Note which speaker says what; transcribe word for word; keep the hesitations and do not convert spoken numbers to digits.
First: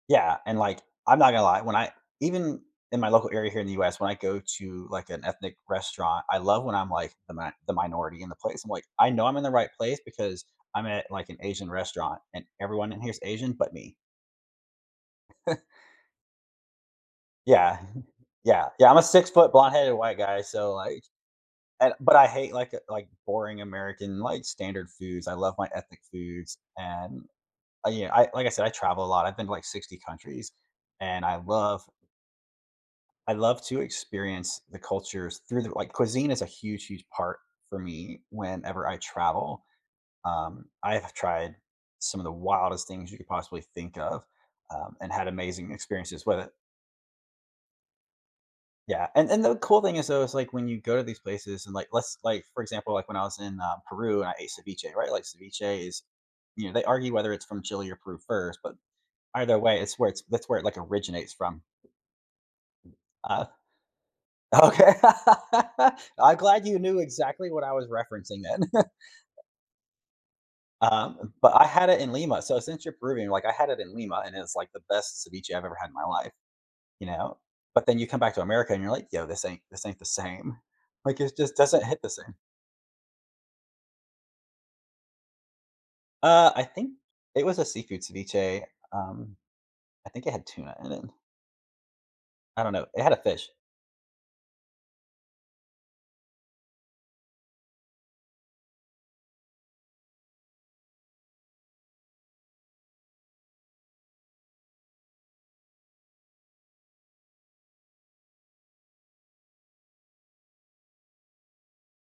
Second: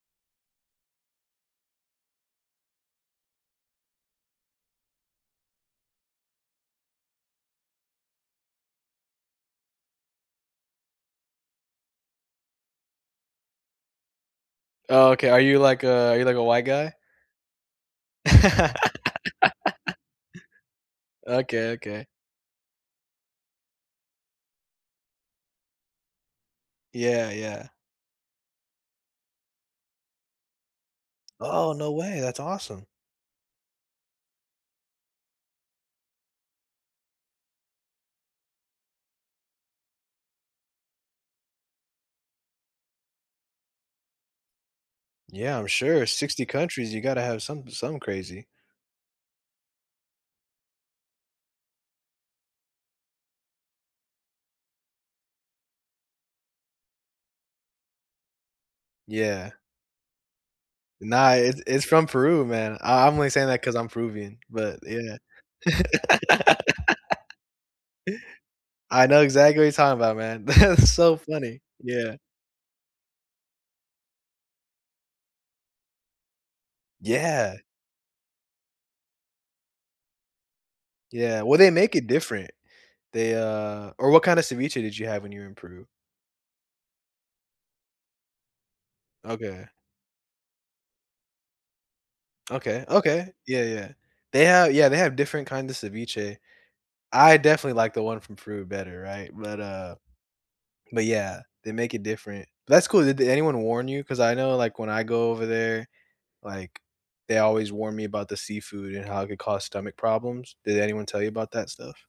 Speaker 1: Yeah, and, like, I'm not gonna lie, when I even in my local area here in the US, when I go to, like, an ethnic restaurant, I love when I'm, like, the mi the minority in the place. I'm like, "I know I'm in the right place because I'm at, like, an Asian restaurant, and everyone in here is Asian but me."
Speaker 2: Oh, okay. Are you like a are you like a white guy?
Speaker 1: Yeah. Yeah, yeah, I'm a six-foot blonde-headed white guy, so, like,
Speaker 2: Okay,
Speaker 1: an
Speaker 2: okay.
Speaker 1: but I hate, like, uh, like, boring American, like standard foods. I love my ethnic foods, and,
Speaker 2: Yeah, yeah.
Speaker 1: uh, yeah. I like I said, I travel a lot. I've been to like sixty countries, and I
Speaker 2: Oh,
Speaker 1: love
Speaker 2: no way. That's awesome.
Speaker 1: I love to experience the cultures through their like, cuisine is a huge, huge part for me whenever I travel, um, I have tried some of the wildest things you could possibly think of, um, and had
Speaker 2: Yeah. I'm
Speaker 1: amazing
Speaker 2: sure.
Speaker 1: experiences with
Speaker 2: sixty
Speaker 1: it.
Speaker 2: countries, you gotta have some some crazy.
Speaker 1: Yeah, and and the cool thing is, though, is, like, when you go to these places and like, let's like, for example, like, when I was in, uh, Peru and I ate ceviche, right? Like ceviche is you know, they argue whether it's from Chile or Peru first, but
Speaker 2: Yeah.
Speaker 1: either way, it's where it's that's where it, like,
Speaker 2: No,
Speaker 1: originates from.
Speaker 2: it's it's from Peru, man. I I'm only saying
Speaker 1: Ah.
Speaker 2: that 'cause I'm Peruvian, but
Speaker 1: Okay.
Speaker 2: yeah.
Speaker 1: I'm glad you knew exactly what I was referencing then.
Speaker 2: I know exactly what you talking about, man. That's so
Speaker 1: Um, but
Speaker 2: funny.
Speaker 1: I had it in
Speaker 2: Yeah.
Speaker 1: Lima, so since you're Peruvian, like, I had it in Lima, and it's, like, the best ceviche I've ever had in my life, you know?
Speaker 2: Yeah.
Speaker 1: But then you come back to America and you're like, "Yo, this ain't this ain't the same." Like, it
Speaker 2: Yeah,
Speaker 1: just
Speaker 2: well, they
Speaker 1: doesn't
Speaker 2: make
Speaker 1: hit
Speaker 2: it
Speaker 1: the same.
Speaker 2: different. They, uh or what kinda ceviche did you have when you were in Peru?
Speaker 1: Uh, I think it was a seafood ceviche. Um,
Speaker 2: Okay.
Speaker 1: I think it had tuna in it. I don't
Speaker 2: Okay,
Speaker 1: know. It had a
Speaker 2: okay.
Speaker 1: fish.
Speaker 2: Yeah, yeah. They have yeah, they have different kind of ceviche. I definitely like the one from Peru better, right? But, uh but, yeah, they make it different. That's cool. Did anyone warn you? 'Cause I know, like, when I go over there, like, they always warn me about the seafood and how it could cause stomach problems. Did anyone tell you about that stuff?